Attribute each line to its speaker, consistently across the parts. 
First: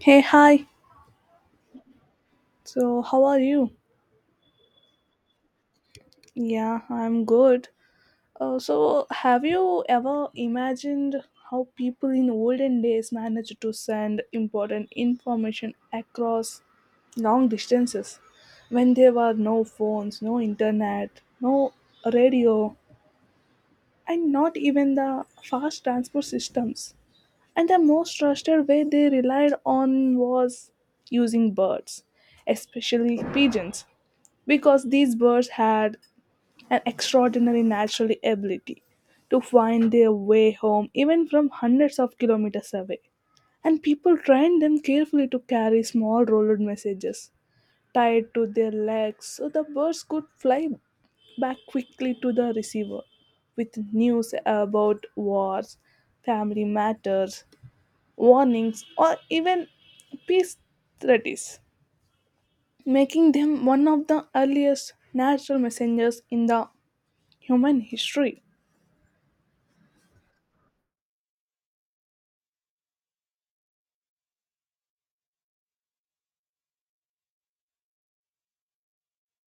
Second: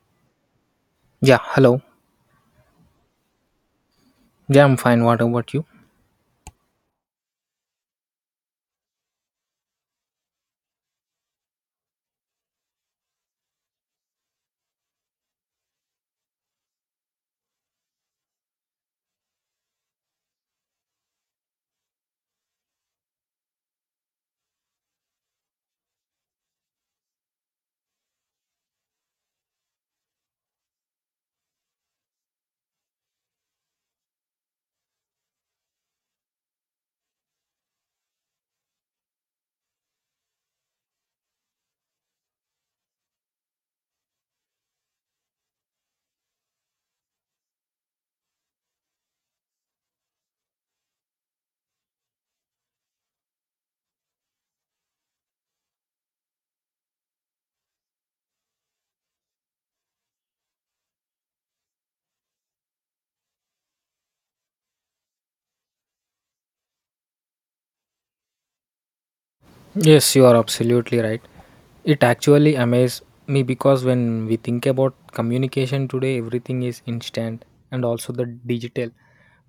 Speaker 1: Hey, hi.
Speaker 2: Yeah, hello.
Speaker 1: So, how are you?
Speaker 2: Yeah, I'm fine. What about you?
Speaker 1: Yeah, I'm good. So, have you ever imagined how people in olden days managed to send important information across long distances when there were no phones, no internet, no radio, and not even the fast transport systems? And the most trusted way they relied on was using birds, especially pigeons because these birds had an extraordinary natural ability to find their way home even from hundreds of kilometers away. And people trained them carefully to carry small rolled messages tied to their legs so the birds could fly back quickly to the receiver with news about wars, family matters, warnings, or even peace treaties making them one of the earliest natural messengers in the human history.
Speaker 2: Yes, you are absolutely right. It actually amazed me because when we think about communication today, everything is instant and also the digital.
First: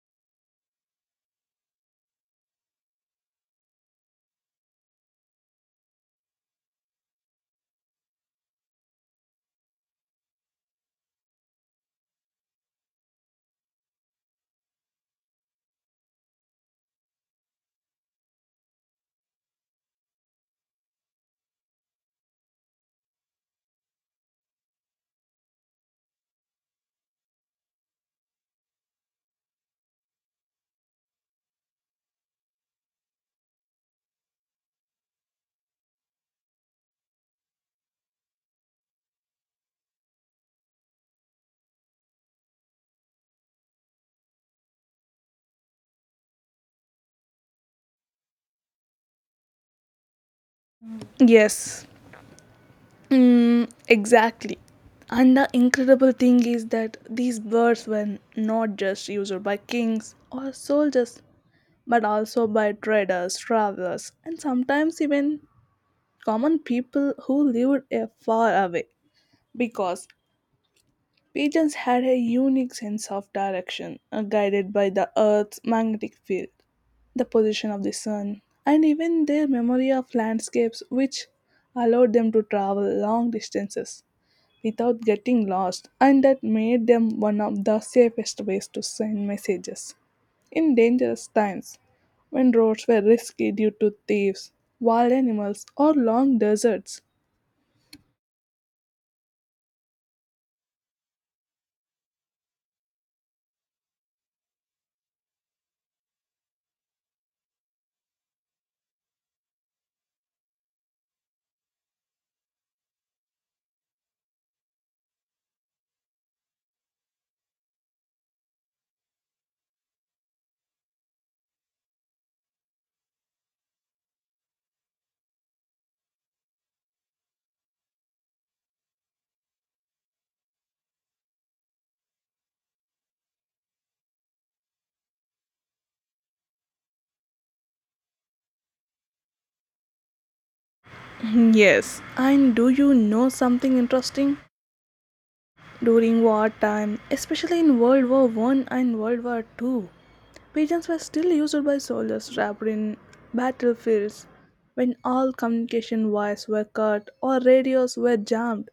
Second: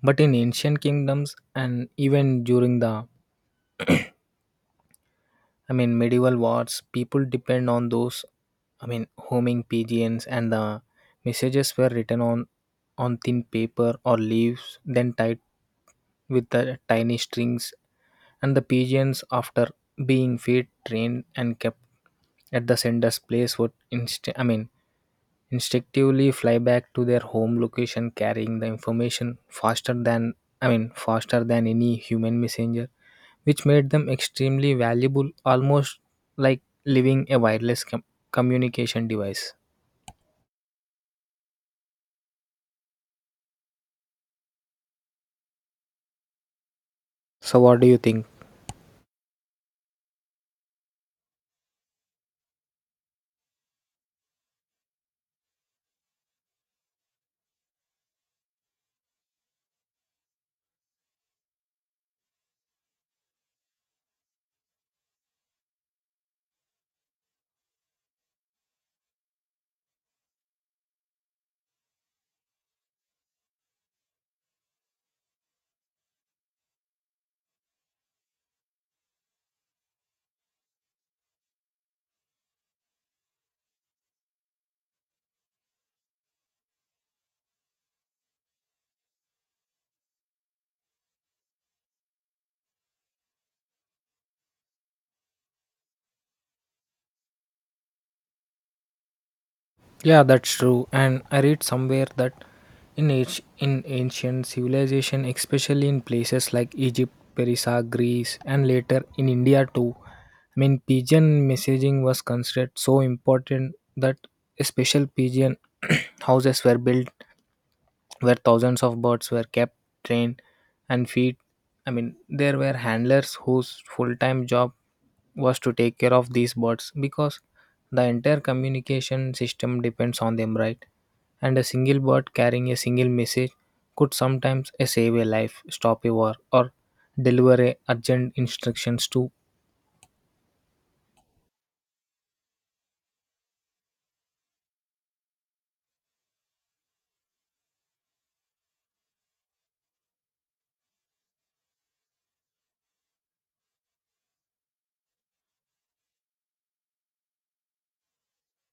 Speaker 2: But in ancient kingdoms and even during the medieval wars, people depend on those, homing pigeons, and the messages were written on thin paper or leaves, then tied with the tiny strings. And the pigeons, after being fed, trained, and kept at the sender's place, would instinctively fly back to their home location, carrying the information faster than faster than any human messenger which made them extremely valuable, almost like living a communication device. So, what do you think?
Speaker 1: Yes, exactly. And the incredible thing is that these birds were not just used by kings or soldiers, but also by traders, travelers, and sometimes even common people who lived far away. Because pigeons had a unique sense of direction, guided by the Earth's magnetic field, the position of the sun, and even their memory of landscapes, which allowed them to travel long distances without getting lost, and that made them one of the safest ways to send messages, in dangerous times, when roads were risky due to thieves, wild animals, or long deserts.
Speaker 2: Yeah, that's true. And I read somewhere that in ancient civilization, especially in places like Egypt, Persia, Greece, and later in India too, pigeon messaging was considered so important that a special pigeon houses were built where thousands of birds were kept, trained, and feed. I mean, there were handlers whose full time job was to take care of these birds because the entire communication system depends on them, right? And a single bird carrying a single message could sometimes save a life, stop a war, or deliver a urgent instructions to.
Speaker 1: Yes, and do you know something interesting? During wartime, especially in World War I and World War II, pigeons were still used by soldiers trapped in battlefields when all communication wires were cut or radios were jammed.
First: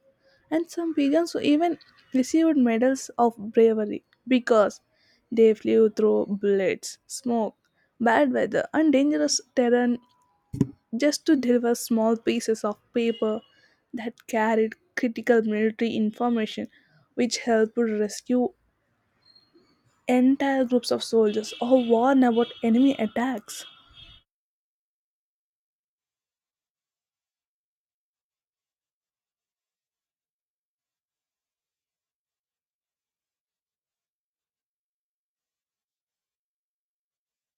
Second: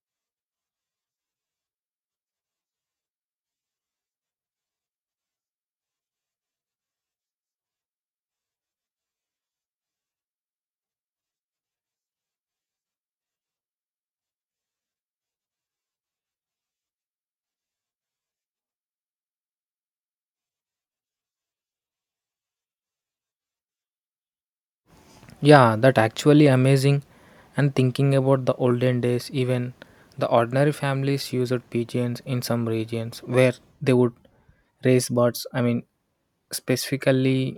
Speaker 1: And some pigeons even received medals of bravery because they flew through bullets, smoke, bad weather, and dangerous terrain just to deliver small pieces of paper that carried critical military information, which helped rescue entire groups of soldiers or warn about enemy attacks.
Speaker 2: Yeah, that actually amazing. And thinking about the olden days, even the ordinary families used pigeons in some regions where they would raise birds. I mean, specifically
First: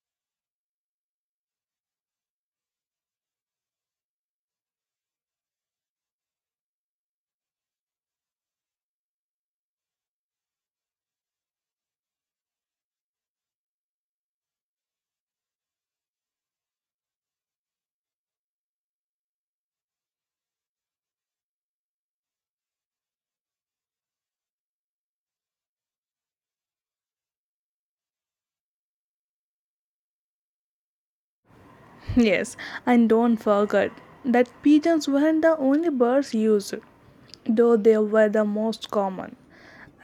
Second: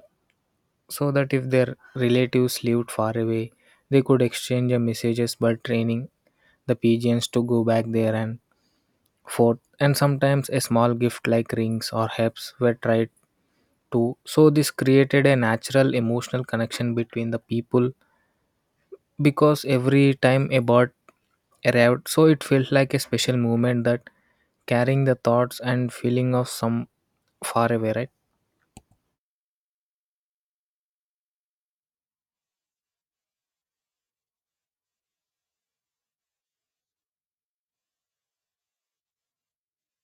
Speaker 2: so that if their relatives lived far away, they could exchange a messages by training the pigeons to go back there and forth. And sometimes a small gift like rings or herbs were tried to. So this created a natural emotional connection between the people because every time a bird arrived, so it felt like a special moment that carrying the thoughts and feeling of some far away, right?
Speaker 1: Yes, and don't forget that pigeons weren't the only birds used, though they were the most common.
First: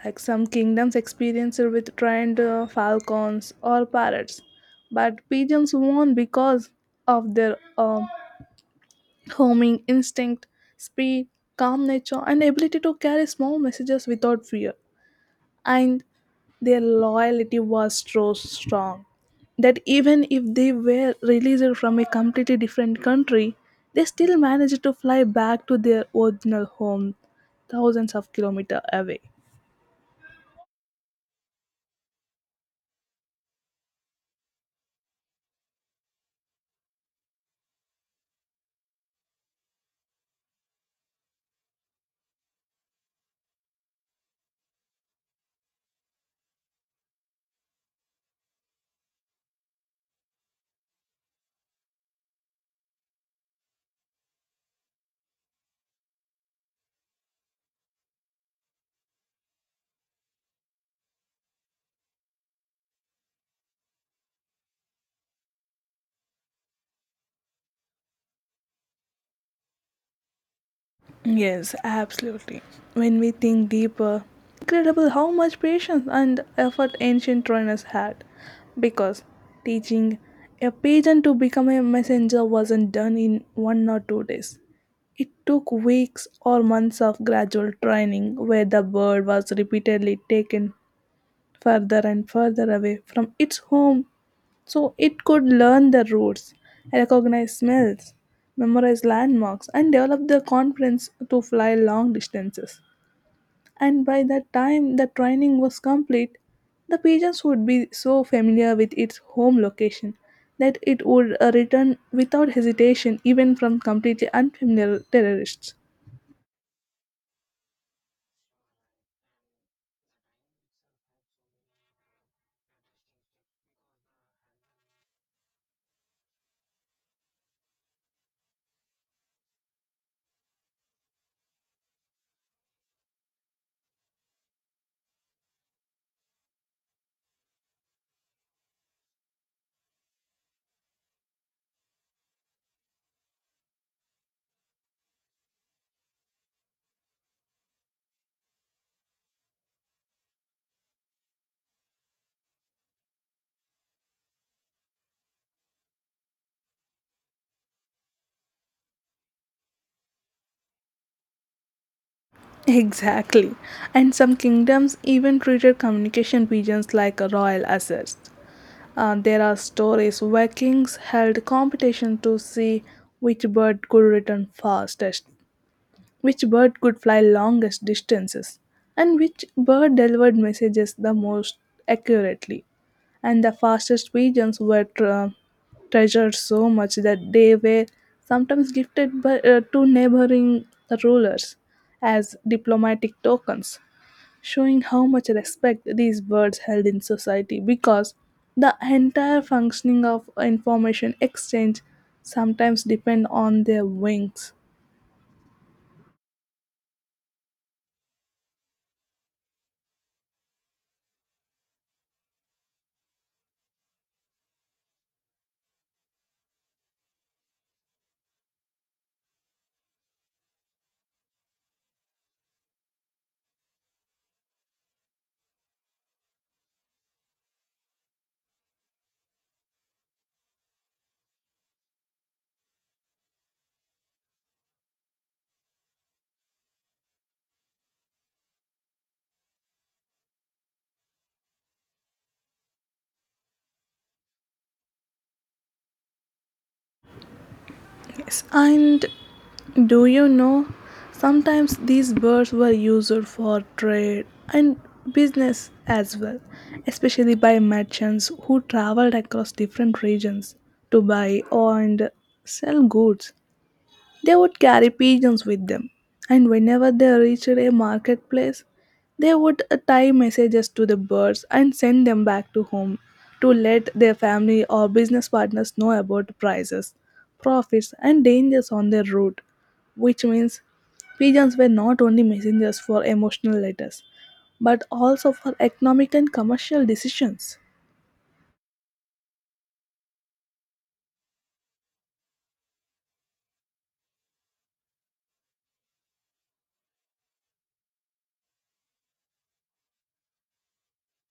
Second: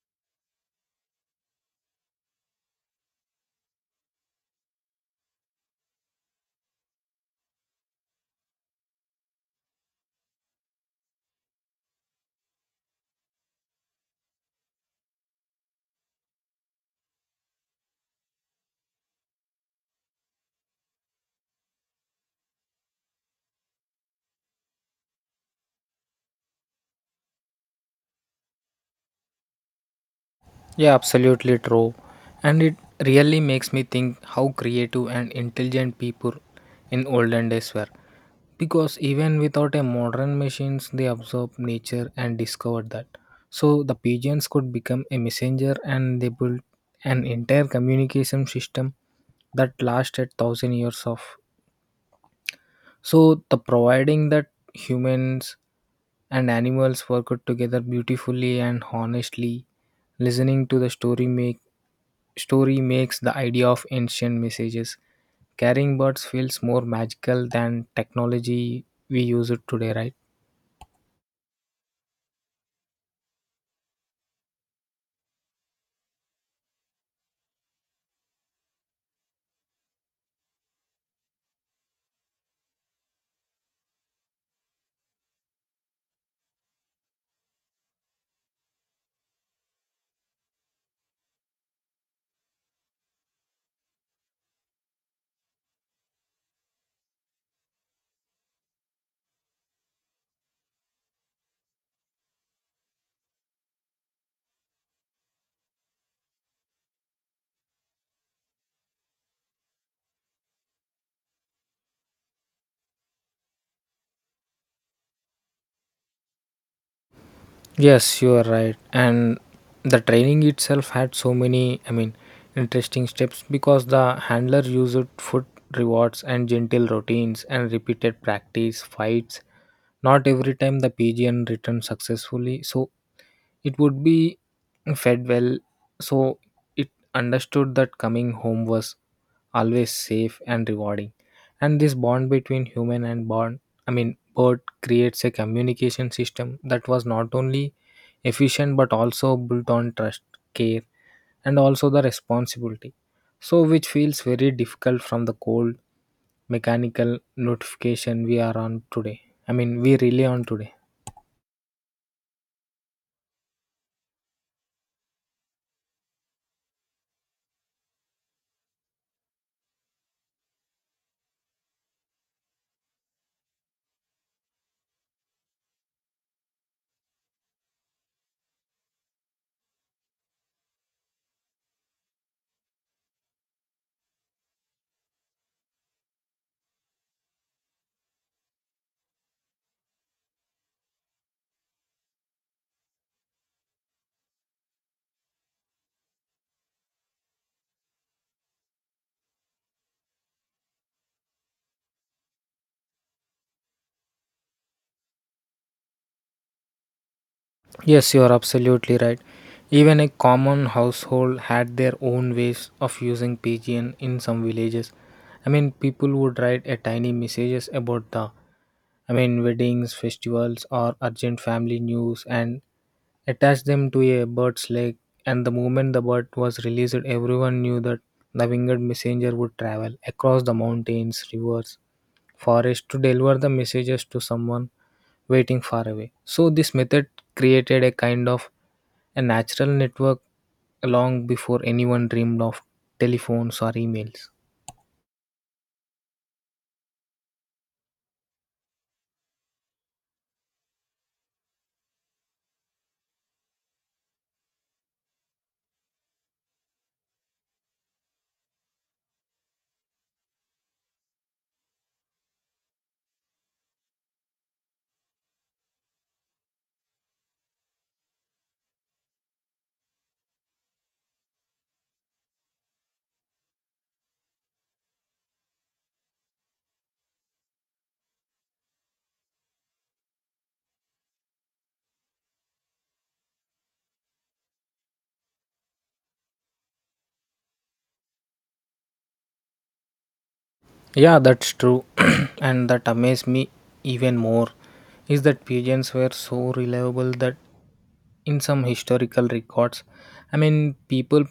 Speaker 1: Like some kingdoms experienced with trained falcons or parrots, but pigeons won because of their homing instinct, speed, calm nature, and ability to carry small messages without fear. And their loyalty was so strong that even if they were released from a completely different country, they still managed to fly back to their original home, thousands of kilometers away.
Speaker 2: Yeah, absolutely true. And it really makes me think how creative and intelligent people in olden days were. Because even without a modern machines, they absorbed nature and discovered that. So the pigeons could become a messenger and they built an entire communication system that lasted thousand years of. So the providing that humans and animals work out together beautifully and honestly, listening to the story makes the idea of ancient messages. Carrying birds feels more magical than technology we use it today, right?
Speaker 1: Yes, absolutely. When we think deeper, incredible how much patience and effort ancient trainers had. Because teaching a pigeon to become a messenger wasn't done in 1 or 2 days. It took weeks or months of gradual training where the bird was repeatedly taken further and further away from its home so it could learn the routes, recognize smells, memorize landmarks, and develop the confidence to fly long distances. And by the time the training was complete, the pigeons would be so familiar with its home location that it would return without hesitation, even from completely unfamiliar terrorists.
Speaker 2: Yes, you are right. And the training itself had so many, interesting steps because the handler used foot rewards and gentle routines and repeated practice fights. Not every time the pigeon returned successfully, so it would be fed well. So it understood that coming home was always safe and rewarding, and this bond between human and bond I mean bird creates a communication system that was not only efficient but also built on trust, care, and also the responsibility. So which feels very difficult from the cold mechanical notification we are on today I mean we rely on today.
Speaker 1: Exactly. And some kingdoms even treated communication pigeons like royal assets. There are stories where kings held competition to see which bird could return fastest, which bird could fly longest distances, and which bird delivered messages the most accurately. And the fastest pigeons were treasured so much that they were sometimes gifted to neighboring rulers as diplomatic tokens, showing how much respect these words held in society because the entire functioning of information exchange sometimes depend on their wings.
Speaker 2: Yes, you are absolutely right. Even a common household had their own ways of using pigeon in some villages. I mean, people would write a tiny messages about weddings, festivals, or urgent family news, and attach them to a bird's leg. And the moment the bird was released, everyone knew that the winged messenger would travel across the mountains, rivers, forests to deliver the messages to someone waiting far away. So this method created a kind of a natural network long before anyone dreamed of telephones or emails.
Speaker 1: Yes, and do you know, sometimes these birds were used for trade and business as well, especially by merchants who traveled across different regions to buy and sell goods. They would carry pigeons with them, and whenever they reached a marketplace, they would tie messages to the birds and send them back to home to let their family or business partners know about prices, profits, and dangers on their route, which means pigeons were not only messengers for emotional letters, but also for economic and commercial decisions.
Speaker 2: Yeah, that's true. And that amazed me even more is that pigeons were so reliable that in some historical records, people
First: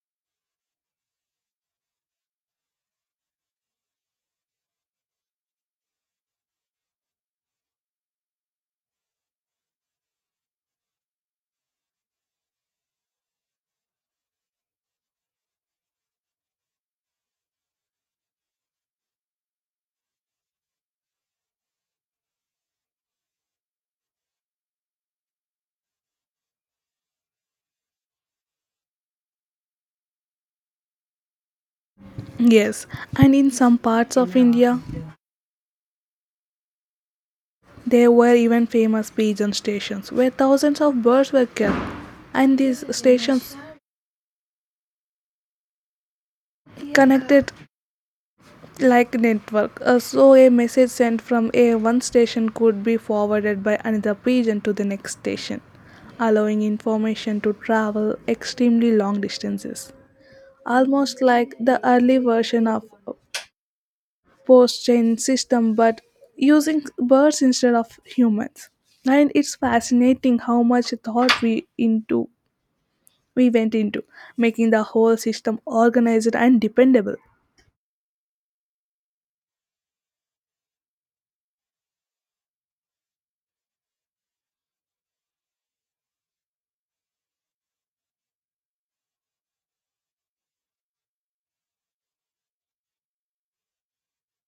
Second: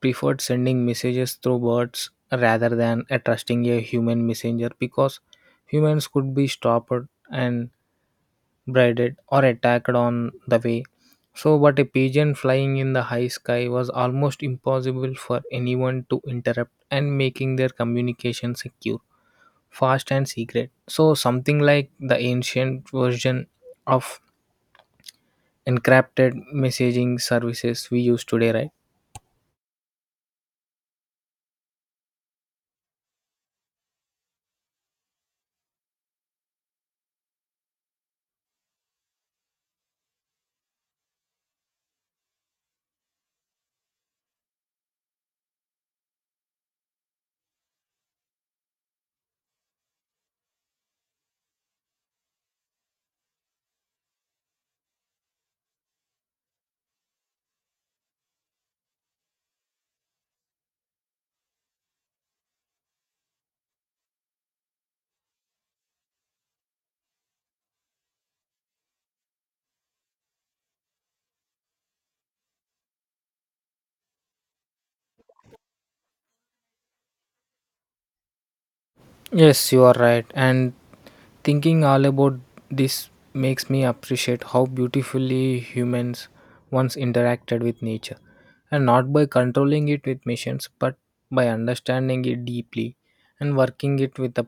Speaker 2: preferred sending messages through birds rather than trusting a human messenger because humans could be stopped and braided or attacked on the way. So, but a pigeon flying in the high sky was almost impossible for anyone to interrupt and making their communication secure, fast, and secret. So, something like the ancient version of encrypted messaging services we use today, right?
Speaker 1: Yes, and in some parts of India, there were even famous pigeon stations where thousands of birds were kept, and these stations connected like network. So a message sent from a one station could be forwarded by another pigeon to the next station, allowing information to travel extremely long distances. Almost like the early version of post chain system, but using birds instead of humans. And it's fascinating how much thought we went into, making the whole system organized and dependable.
Speaker 2: Yes, you are right. And thinking all about this makes me appreciate how beautifully humans once interacted with nature, and not by controlling it with machines, but by understanding it deeply and working it with the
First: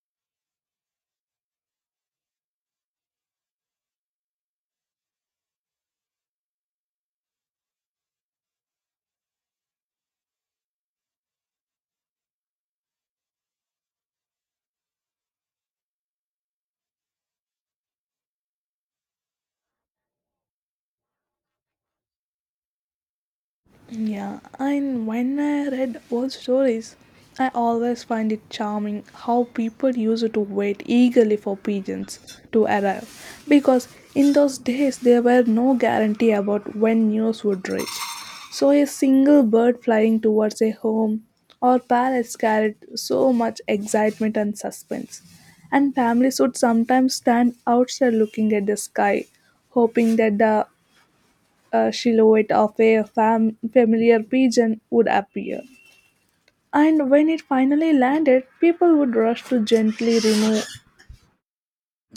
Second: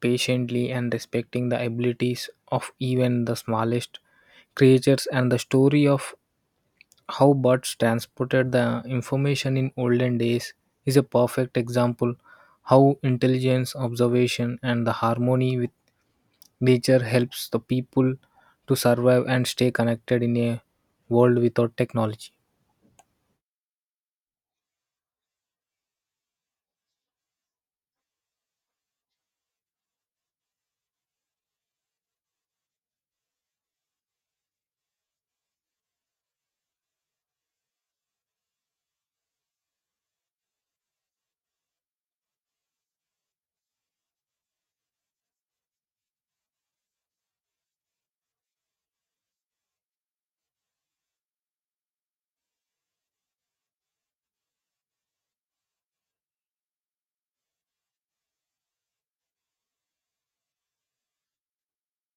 Speaker 2: patiently and respecting the abilities of even the smallest creatures. And the story of how birds transported the information in olden days is a perfect example how intelligence, observation, and the harmony with nature helps the people to survive and stay connected in a world without technology.
Speaker 1: Yeah, and when I read old stories, I always find it charming how people used to wait eagerly for pigeons to arrive because in those days there were no guarantee about when news would reach. So a single bird flying towards a home or palace carried so much excitement and suspense. And families would sometimes stand outside looking at the sky, hoping that the silhouette of a familiar pigeon would appear. And when it finally landed, people would rush to gently remove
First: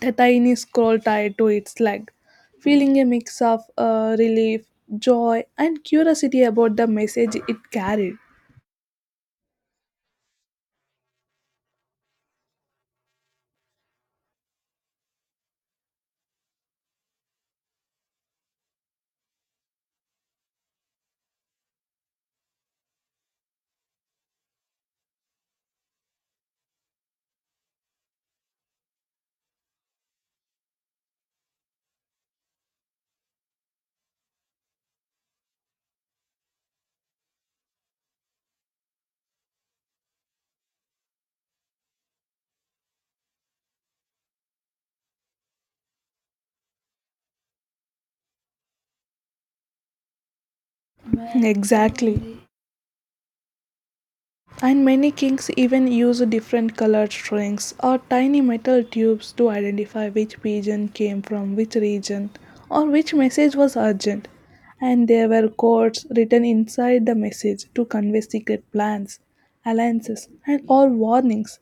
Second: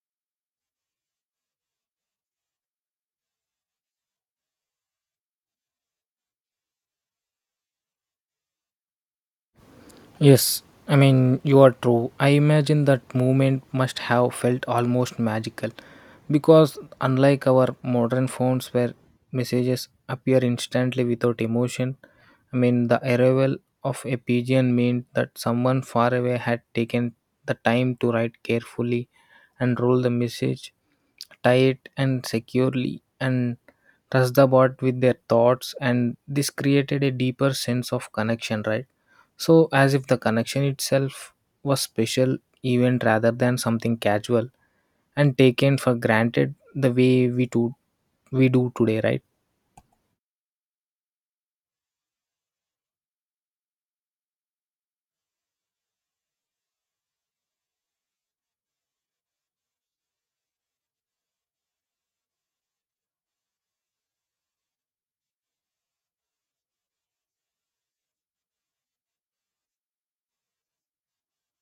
Speaker 1: the tiny scroll tied to its leg, feeling a mix of relief, joy, and curiosity about the message it carried.
Speaker 2: Yes, you are true. I imagine that movement must have felt almost magical because, unlike our modern phones where messages appear instantly without emotion, the arrival of a pigeon meant that someone far away had taken the time to write carefully and roll the message tight and securely and trust the bot with their thoughts, and this created a deeper sense of connection, right? So, as if the connection itself was special event rather than something casual and taken for granted the way we do today, right?
Speaker 1: Exactly. And many kings even use different colored strings or tiny metal tubes to identify which pigeon came from which region or which message was urgent. And there were codes written inside the message to convey secret plans, alliances, and all warnings.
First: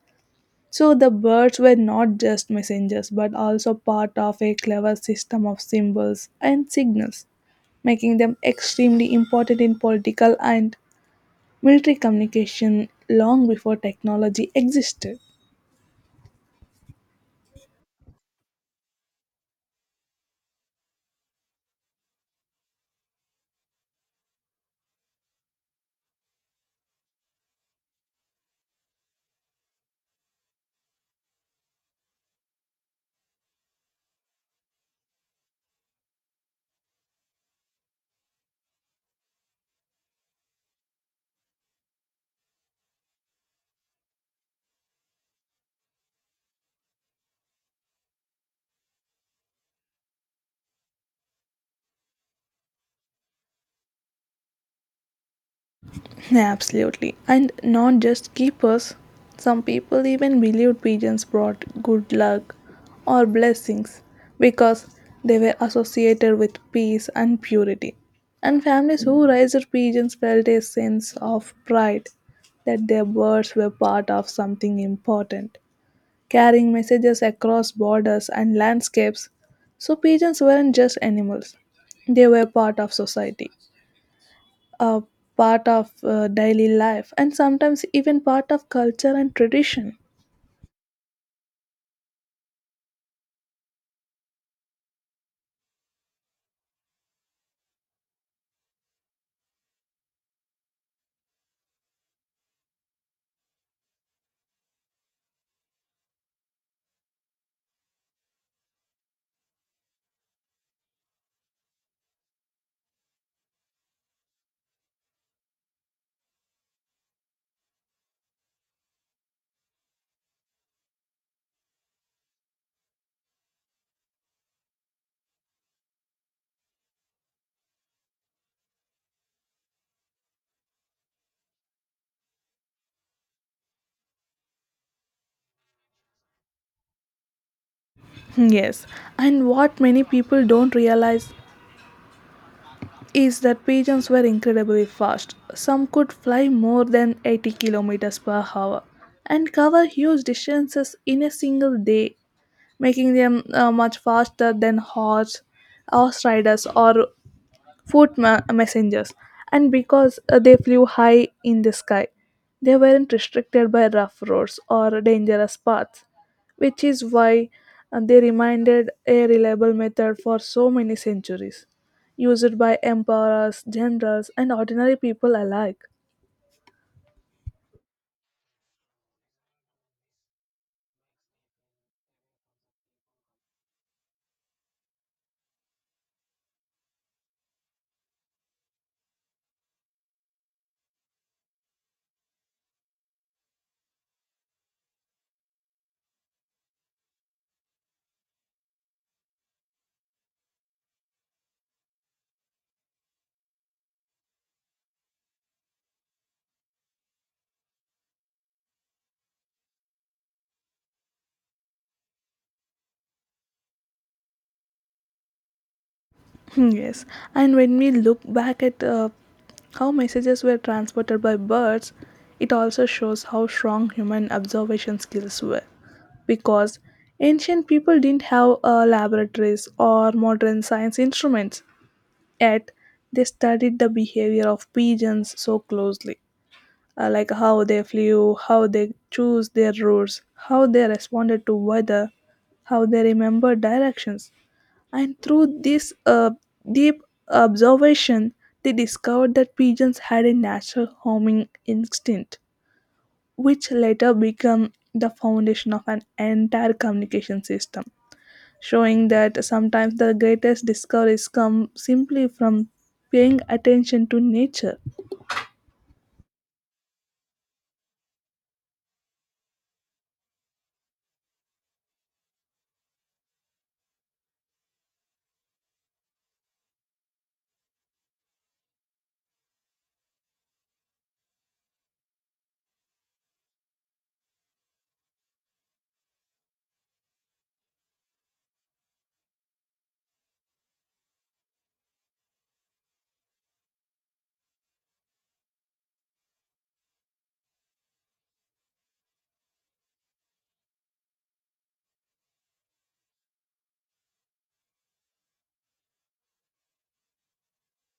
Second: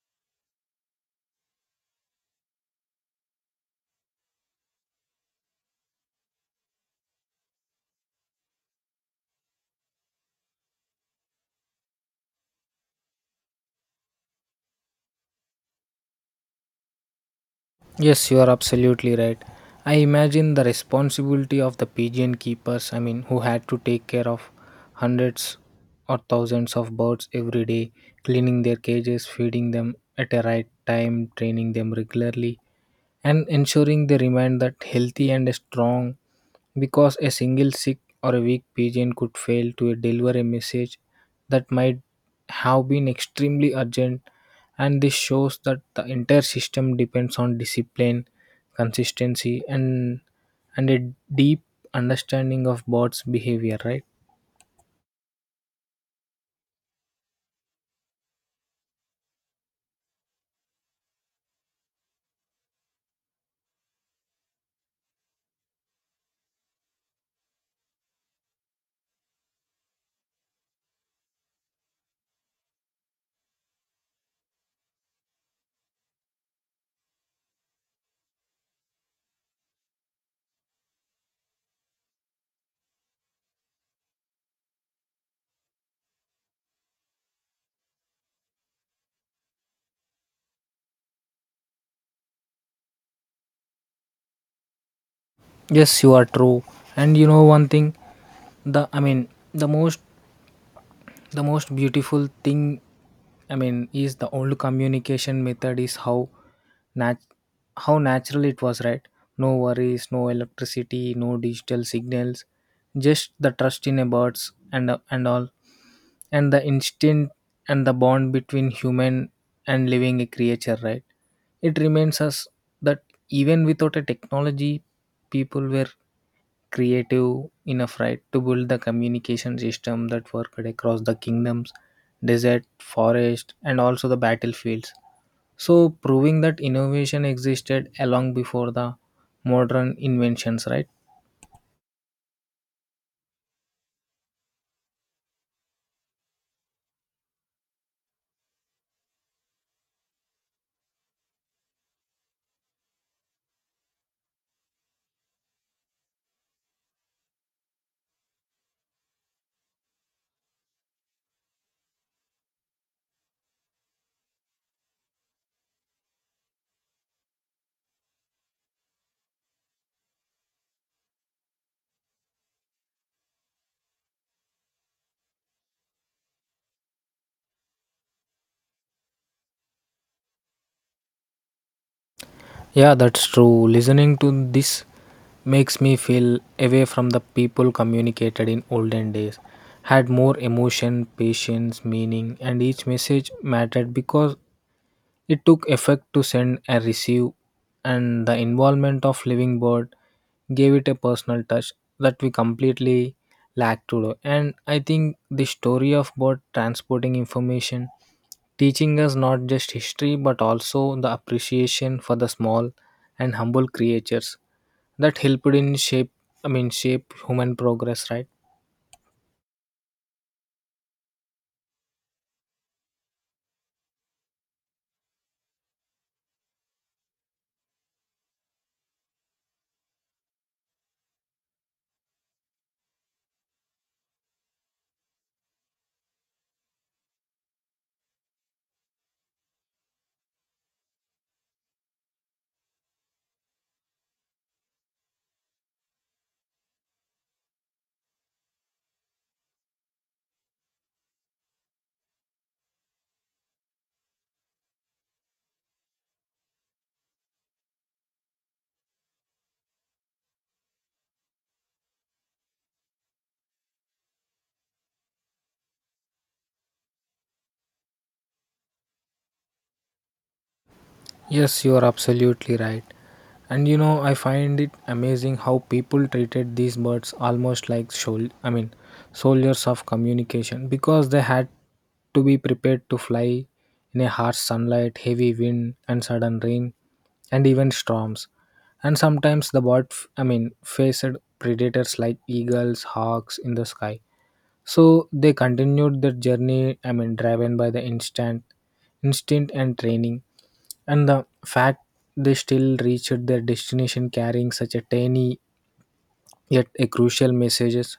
Speaker 1: So the birds were not just messengers but also part of a clever system of symbols and signals, making them extremely important in political and military communication long before technology existed.
Speaker 2: Yes, you are absolutely right. I imagine the responsibility of the pigeon keepers, who had to take care of hundreds or thousands of birds every day, cleaning their cages, feeding them at a right time, training them regularly, and ensuring they remain that healthy and strong because a single sick or a weak pigeon could fail to deliver a message that might have been extremely urgent. And this shows that the entire system depends on discipline, consistency, and a deep understanding of birds behavior, right?
Speaker 1: Yeah, absolutely. And not just keepers, some people even believed pigeons brought good luck or blessings because they were associated with peace and purity. And families who raised pigeons felt a sense of pride that their birds were part of something important, carrying messages across borders and landscapes. So pigeons weren't just animals, they were part of society, a part of daily life, and sometimes even part of culture and tradition.
Speaker 2: Yes, you are true. And you know one thing, the I mean the most the most beautiful thing, is the old communication method is how nat- how natural it was, right? No worries, no electricity, no digital signals, just the trust in a birds and the instinct and the bond between human and living a creature, right? It reminds us that even without a technology people were creative enough, right, to build the communication system that worked across the kingdoms, desert, forest, and also the battlefields. So proving that innovation existed along before
Speaker 1: Yes,
Speaker 2: the
Speaker 1: and what
Speaker 2: modern
Speaker 1: many people
Speaker 2: inventions,
Speaker 1: don't
Speaker 2: right?
Speaker 1: realize is that pigeons were incredibly fast. Some could fly more than 80 kilometers per hour and cover huge distances in a single day, making them much faster than horse riders or foot messengers. And because they flew high in the sky, they weren't restricted by rough roads or dangerous paths, which is why they remained a reliable method for so many centuries, used by emperors, generals, and ordinary people alike.
Speaker 2: Yeah, that's true. Listening to this makes me feel away from the people communicated in olden days. Had more emotion, patience, meaning, and each message mattered because it took effect to send and receive, and the involvement of living bird gave it a personal touch that we completely lack today. And I think the story of bird transporting information teaching us not just history but also the appreciation for the small and humble creatures that helped in shape I mean
Speaker 1: Hmm, yes,
Speaker 2: shape
Speaker 1: and
Speaker 2: human
Speaker 1: when we
Speaker 2: progress,
Speaker 1: look
Speaker 2: right?
Speaker 1: back at how messages were transported by birds, it also shows how strong human observation skills were. Because ancient people didn't have laboratories or modern science instruments, yet they studied the behavior of pigeons so closely, like how they flew, how they chose their routes, how they responded to weather, how they remembered directions, and through this deep observation, they discovered that pigeons had a natural homing instinct, which later became the foundation of an entire communication system, showing that sometimes the greatest discoveries come simply from paying attention to nature.
Speaker 2: Yes, you are absolutely right. And you know, I find it amazing how people treated these birds almost like soldiers of communication because they had to be prepared to fly in a harsh sunlight, heavy wind, and sudden rain, and even storms. And sometimes the bird, faced predators like eagles, hawks in the sky. So they continued their journey, driven by the instinct and training, and the fact they still reached their destination carrying such a tiny yet a crucial messages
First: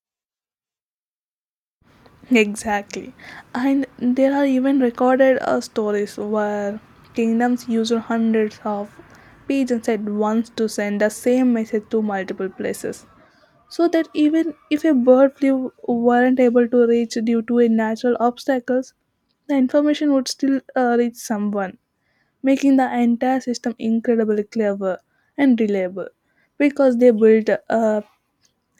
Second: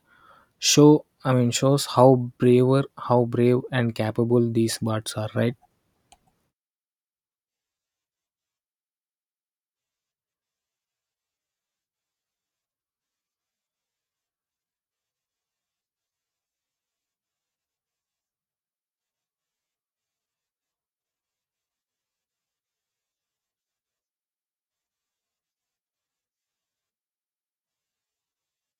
Speaker 2: shows how
Speaker 1: Exactly.
Speaker 2: how brave
Speaker 1: And
Speaker 2: and
Speaker 1: there are
Speaker 2: capable these
Speaker 1: even
Speaker 2: birds are,
Speaker 1: recorded
Speaker 2: right?
Speaker 1: stories where kingdoms used hundreds of pigeons at once to send the same message to multiple places. So that even if a bird flew weren't able to reach due to a natural obstacles, the information would still reach someone, making the entire system incredibly clever and reliable because they built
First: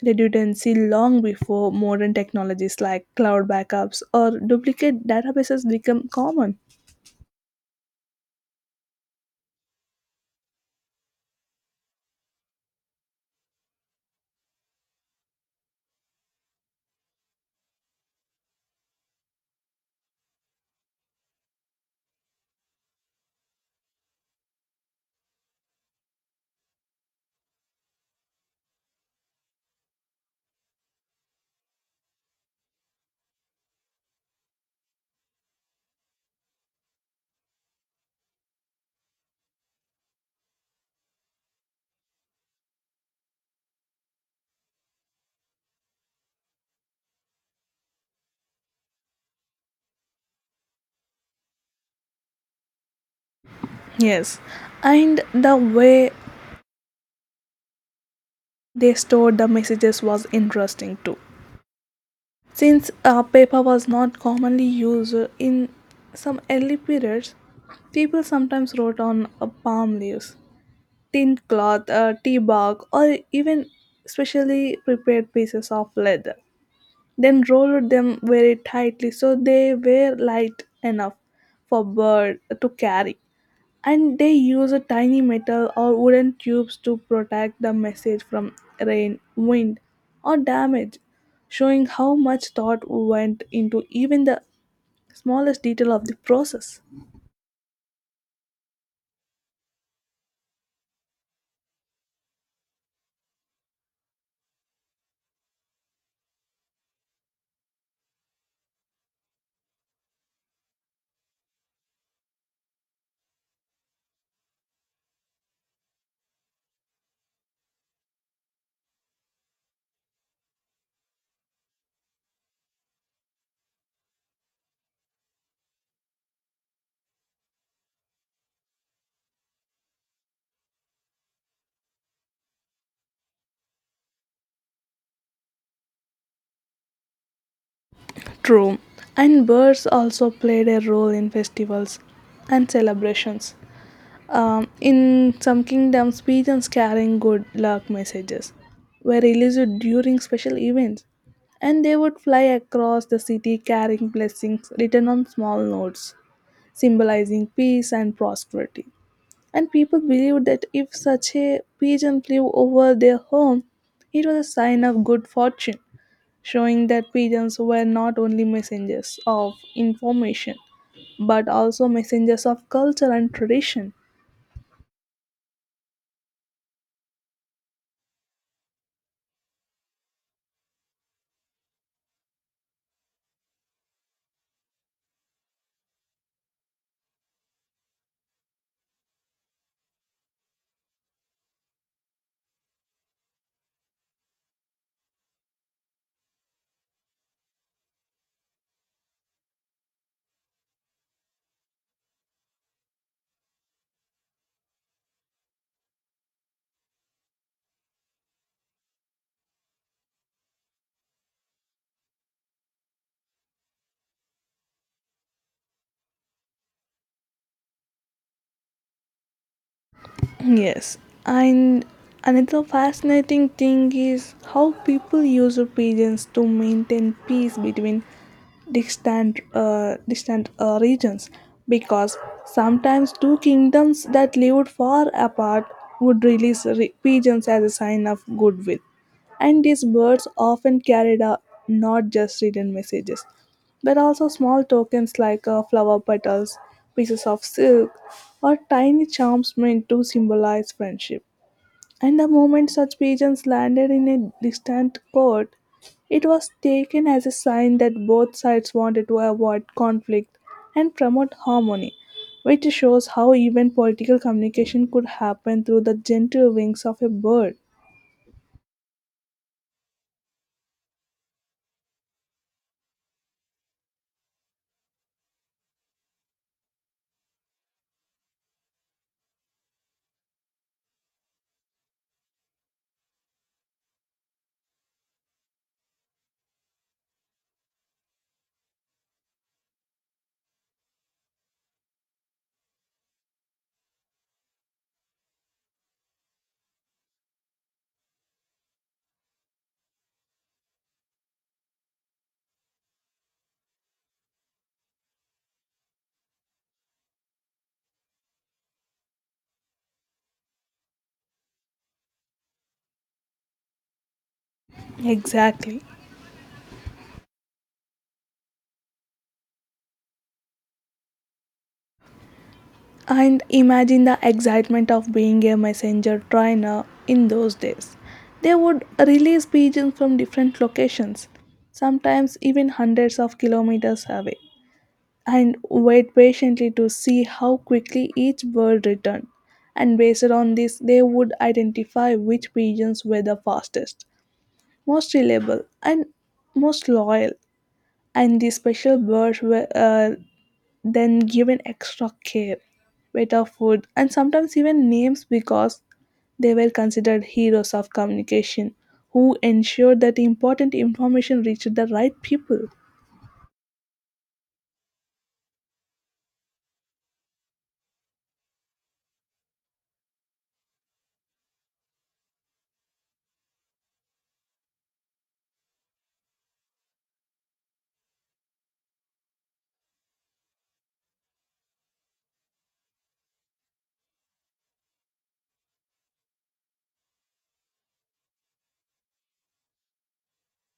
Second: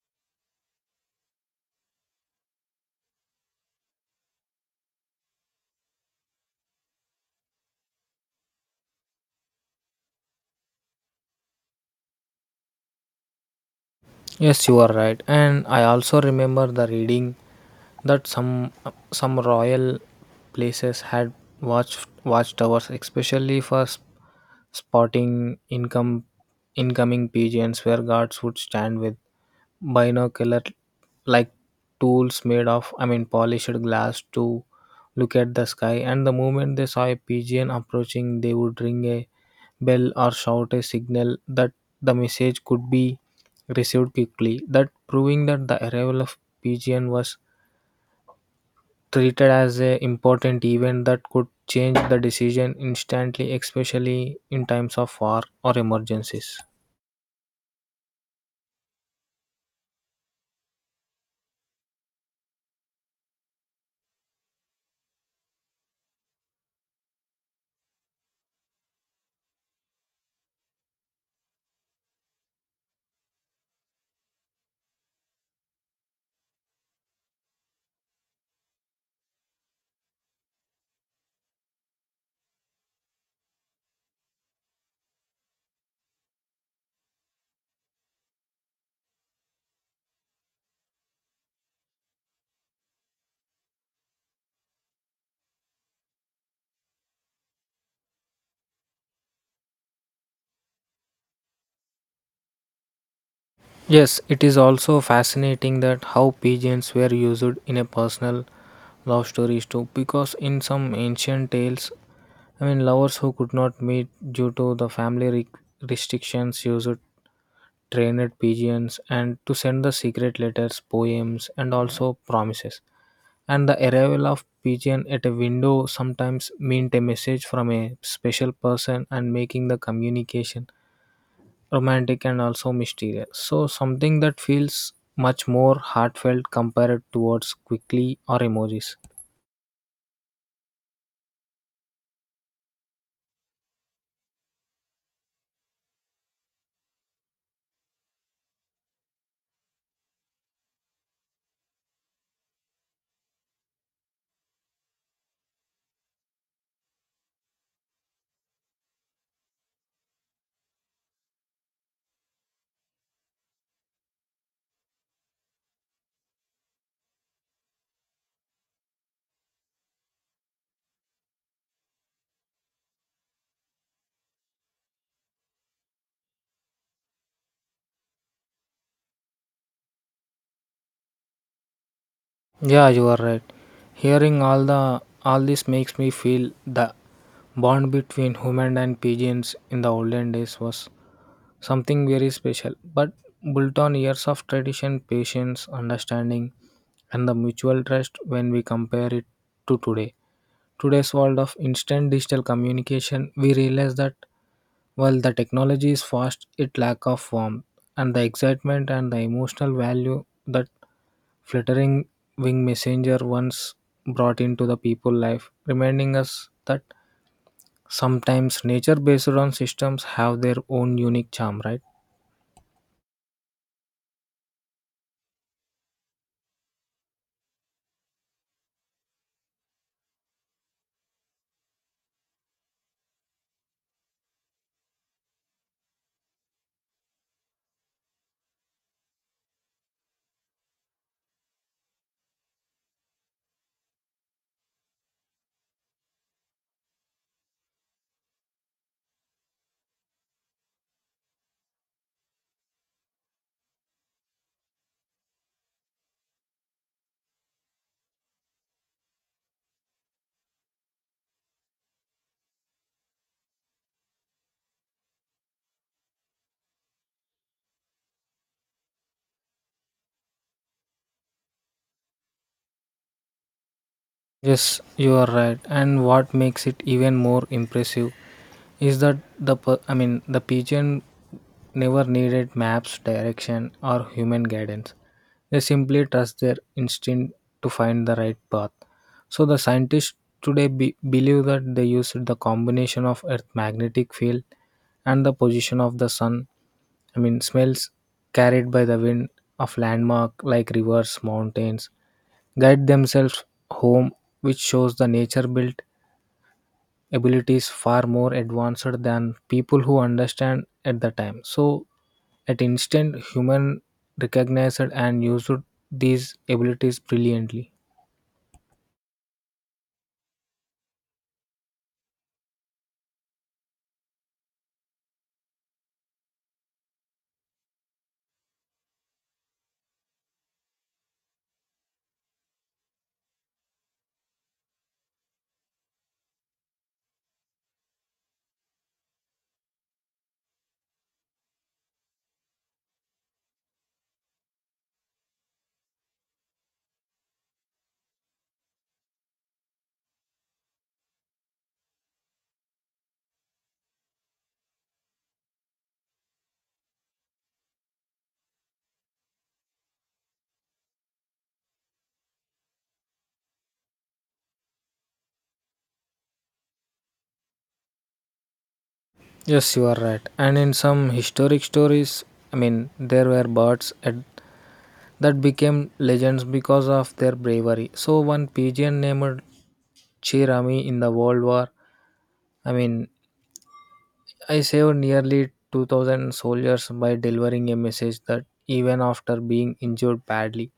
Speaker 1: redundancy long before modern technologies like cloud backups or duplicate databases become common.
Speaker 2: Yes, you are right. And I also remember the reading that some royal places had watch watchtowers, especially for spotting income incoming pigeons, where guards would stand with binocular like tools made of, polished glass, to look at the sky. And the moment they saw a pigeon approaching, they would ring a bell or shout a signal that the message could be received quickly, that proving that the arrival of pigeon was treated as an important event that could change the decision instantly, especially
Speaker 1: Yes,
Speaker 2: in times of
Speaker 1: and
Speaker 2: war
Speaker 1: the
Speaker 2: or
Speaker 1: way
Speaker 2: emergencies.
Speaker 1: they stored the messages was interesting too. Since paper was not commonly used in some early periods, people sometimes wrote on palm leaves, thin cloth, tea bark, or even specially prepared pieces of leather, then rolled them very tightly so they were light enough for bird to carry, and they used tiny metal or wooden tubes to protect the message from rain, wind, or damage, showing how much thought went into even the smallest detail of the process.
Speaker 2: Yes, it is also fascinating that how pigeons were used in a personal love stories too because in some ancient tales, lovers who could not meet due to the restrictions used trained pigeons and to send the secret letters, poems, and also promises. And the arrival of pigeon at a window sometimes meant a message from a special person and making the communication romantic and also mysterious. So something that feels much more heartfelt compared towards quickly or
Speaker 1: True,
Speaker 2: emojis.
Speaker 1: and birds also played a role in festivals and celebrations. In some kingdoms, pigeons carrying good luck messages were released during special events, and they would fly across the city carrying blessings written on small notes, symbolizing peace and prosperity. And people believed that if such a pigeon flew over their home, it was a sign of good fortune, showing that pigeons were not only messengers of information but also messengers of culture and tradition.
Speaker 2: Yeah, you are right. Hearing all this makes me feel the bond between human and pigeons in the olden days was something very special, but built on years of tradition, patience, understanding, and the mutual trust when we compare it to today. Today's world of instant digital communication, we realize that while the technology is fast, it lack of warmth and the excitement and the emotional value that fluttering wing messenger once brought into the people life, reminding us that sometimes nature based on systems have their own
Speaker 1: Yes,
Speaker 2: unique charm, right?
Speaker 1: and another fascinating thing is how people use pigeons to maintain peace between distant regions, because sometimes two kingdoms that lived far apart would release pigeons as a sign of goodwill, and these birds often carried not just written messages but also small tokens like flower petals, pieces of silk, or tiny charms meant to symbolize friendship, and the moment such pigeons landed in a distant court, it was taken as a sign that both sides wanted to avoid conflict and promote harmony, which shows how even political communication could happen through the gentle wings of a bird.
Speaker 2: Yes, you are right. And what makes it even more impressive is that the per- I mean the pigeon never needed maps, direction, or human guidance. They simply trust their instinct to find the right path. So the scientists today believe that they used the combination of Earth's magnetic field and the position of the sun. Smells carried by the wind of landmark like rivers, mountains, guide themselves home, which shows the nature built abilities far more advanced than people who understand at the time. So, at instant, human recognized and used
Speaker 1: Exactly.
Speaker 2: these abilities brilliantly.
Speaker 1: And imagine the excitement of being a messenger trainer in those days. They would release pigeons from different locations, sometimes even hundreds of kilometers away, and wait patiently to see how quickly each bird returned. And based on this, they would identify which pigeons were the fastest, most reliable, and most loyal. And these special birds were then given extra care, better food, and sometimes even names because they were considered heroes of communication who ensured that important information reached the right people.
Speaker 2: Yes, you are right. And in some historic stories, there were that became legends because of their bravery. So, one pigeon named Chirami in the World War, I mean, I saved nearly 2,000 soldiers by delivering a message that even after being injured badly,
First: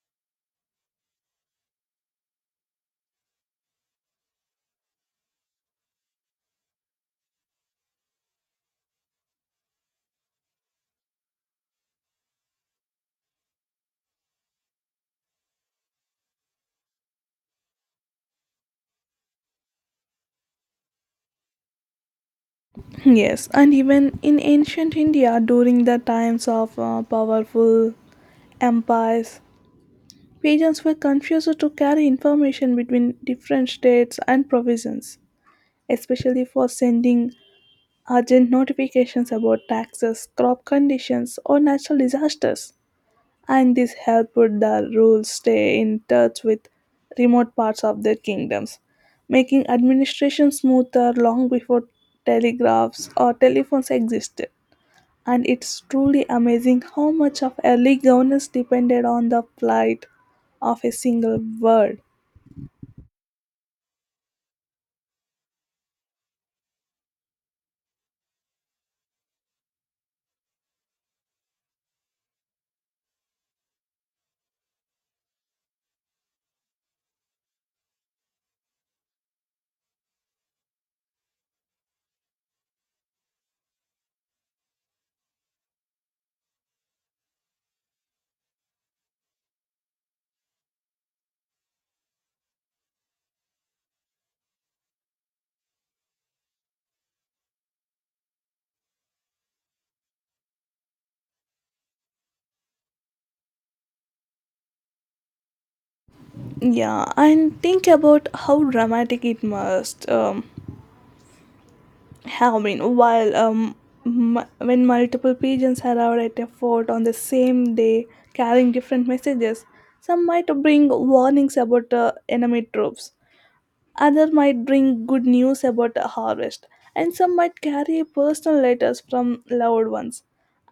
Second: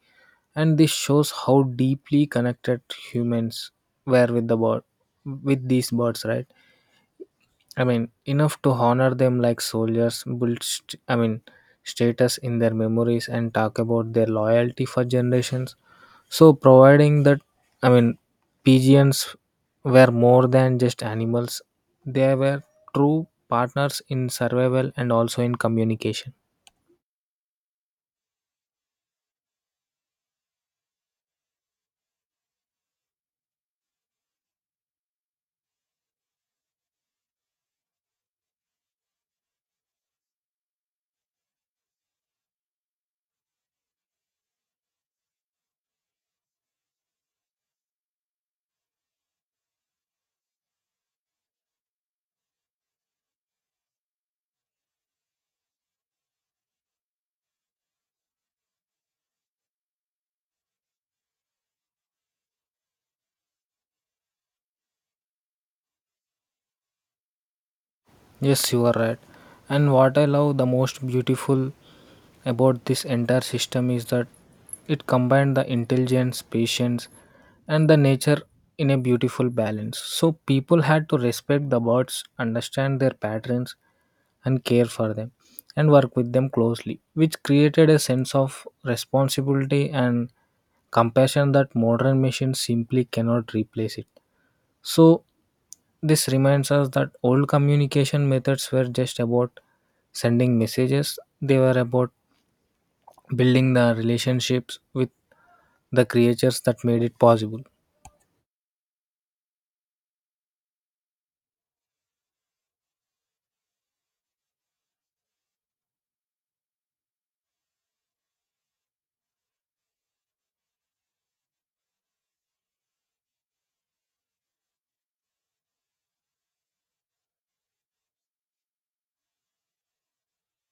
Speaker 2: and this shows how deeply connected humans were with with these birds, right? I mean, enough to honor them like soldiers, build, status in their memories and talk about their loyalty for generations. So, providing that, I mean, pigeons were more than just animals, they were true
Speaker 1: Yes, and
Speaker 2: partners
Speaker 1: even
Speaker 2: in
Speaker 1: in
Speaker 2: survival
Speaker 1: ancient
Speaker 2: and
Speaker 1: India
Speaker 2: also in
Speaker 1: during the
Speaker 2: communication.
Speaker 1: times of powerful empires, pigeons were confused to carry information between different states and provinces, especially for sending urgent notifications about taxes, crop conditions, or natural disasters. And this helped the rulers stay in touch with remote parts of their kingdoms, making administration smoother long before telegraphs or telephones existed. And it's truly amazing how much of early governance depended on the plight of a single word.
Speaker 2: Yes, you are right. And what I love the most beautiful about this entire system is that it combined the intelligence, patience, and the nature in a beautiful balance. So people had to respect the birds, understand their patterns, and care for them, and work with them closely, which created a sense of responsibility and compassion that modern machines simply cannot replace it. So this reminds us that old communication methods were just about sending messages, they were about building the relationships with the creatures that made
Speaker 1: Yeah,
Speaker 2: it
Speaker 1: and
Speaker 2: possible.
Speaker 1: think about how dramatic it must. Halloween, while when multiple pigeons arrived at a fort on the same day carrying different messages, some might bring warnings about enemy troops, others might bring good news about a harvest, and some might carry personal letters from loved ones.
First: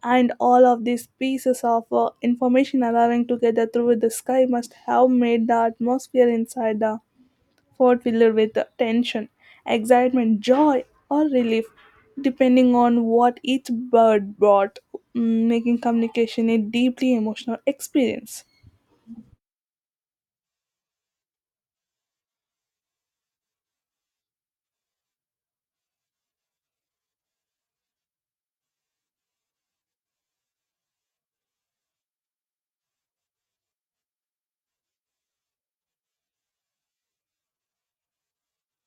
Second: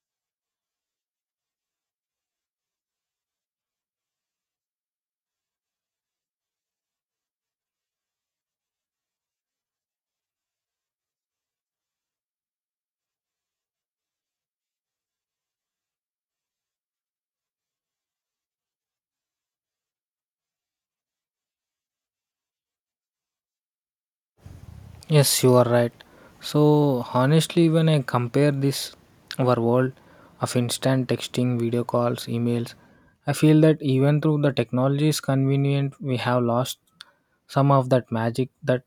Speaker 1: And all of these pieces of information arriving together through the sky must have made the atmosphere inside the what filled with tension, excitement, joy, or relief, depending on what each bird brought, making communication a deeply emotional experience.
Speaker 2: Yes, you are right. So, honestly, when I compare this, our world of instant texting, video calls, emails, I feel that even though the technology is convenient, we have lost some of that magic, that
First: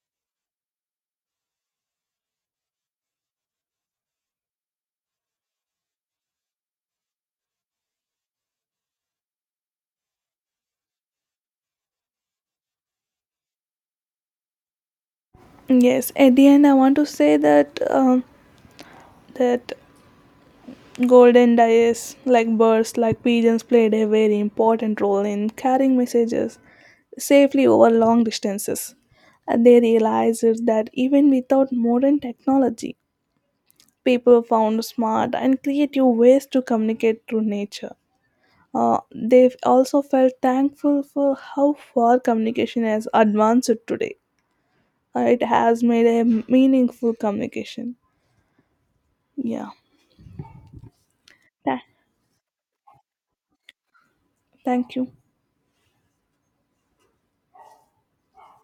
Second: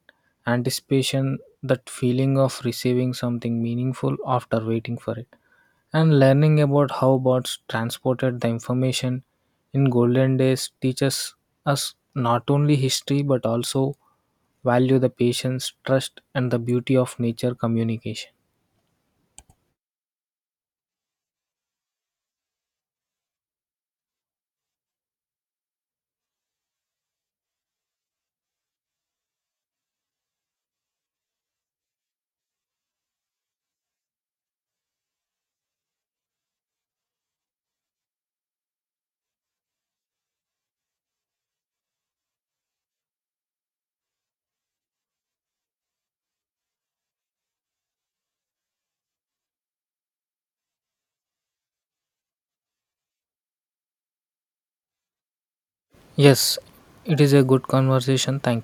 Speaker 2: anticipation, that feeling of receiving something meaningful after waiting for it. And learning about how bots transported the information in golden days teaches us not only history but also value the patience,
Speaker 1: Yes,
Speaker 2: trust,
Speaker 1: at the
Speaker 2: and the
Speaker 1: end, I
Speaker 2: beauty
Speaker 1: want to
Speaker 2: of
Speaker 1: say
Speaker 2: nature
Speaker 1: that um,
Speaker 2: communication.
Speaker 1: that golden dyes, like birds, like pigeons, played a very important role in carrying messages safely over long distances. And they realized that even without modern technology, people found smart and creative ways to communicate through nature. They also felt thankful for how far communication has advanced today. It has made a meaningful communication. Yeah. Tha- thank you.
Speaker 2: Yes, it is a good conversation. Thank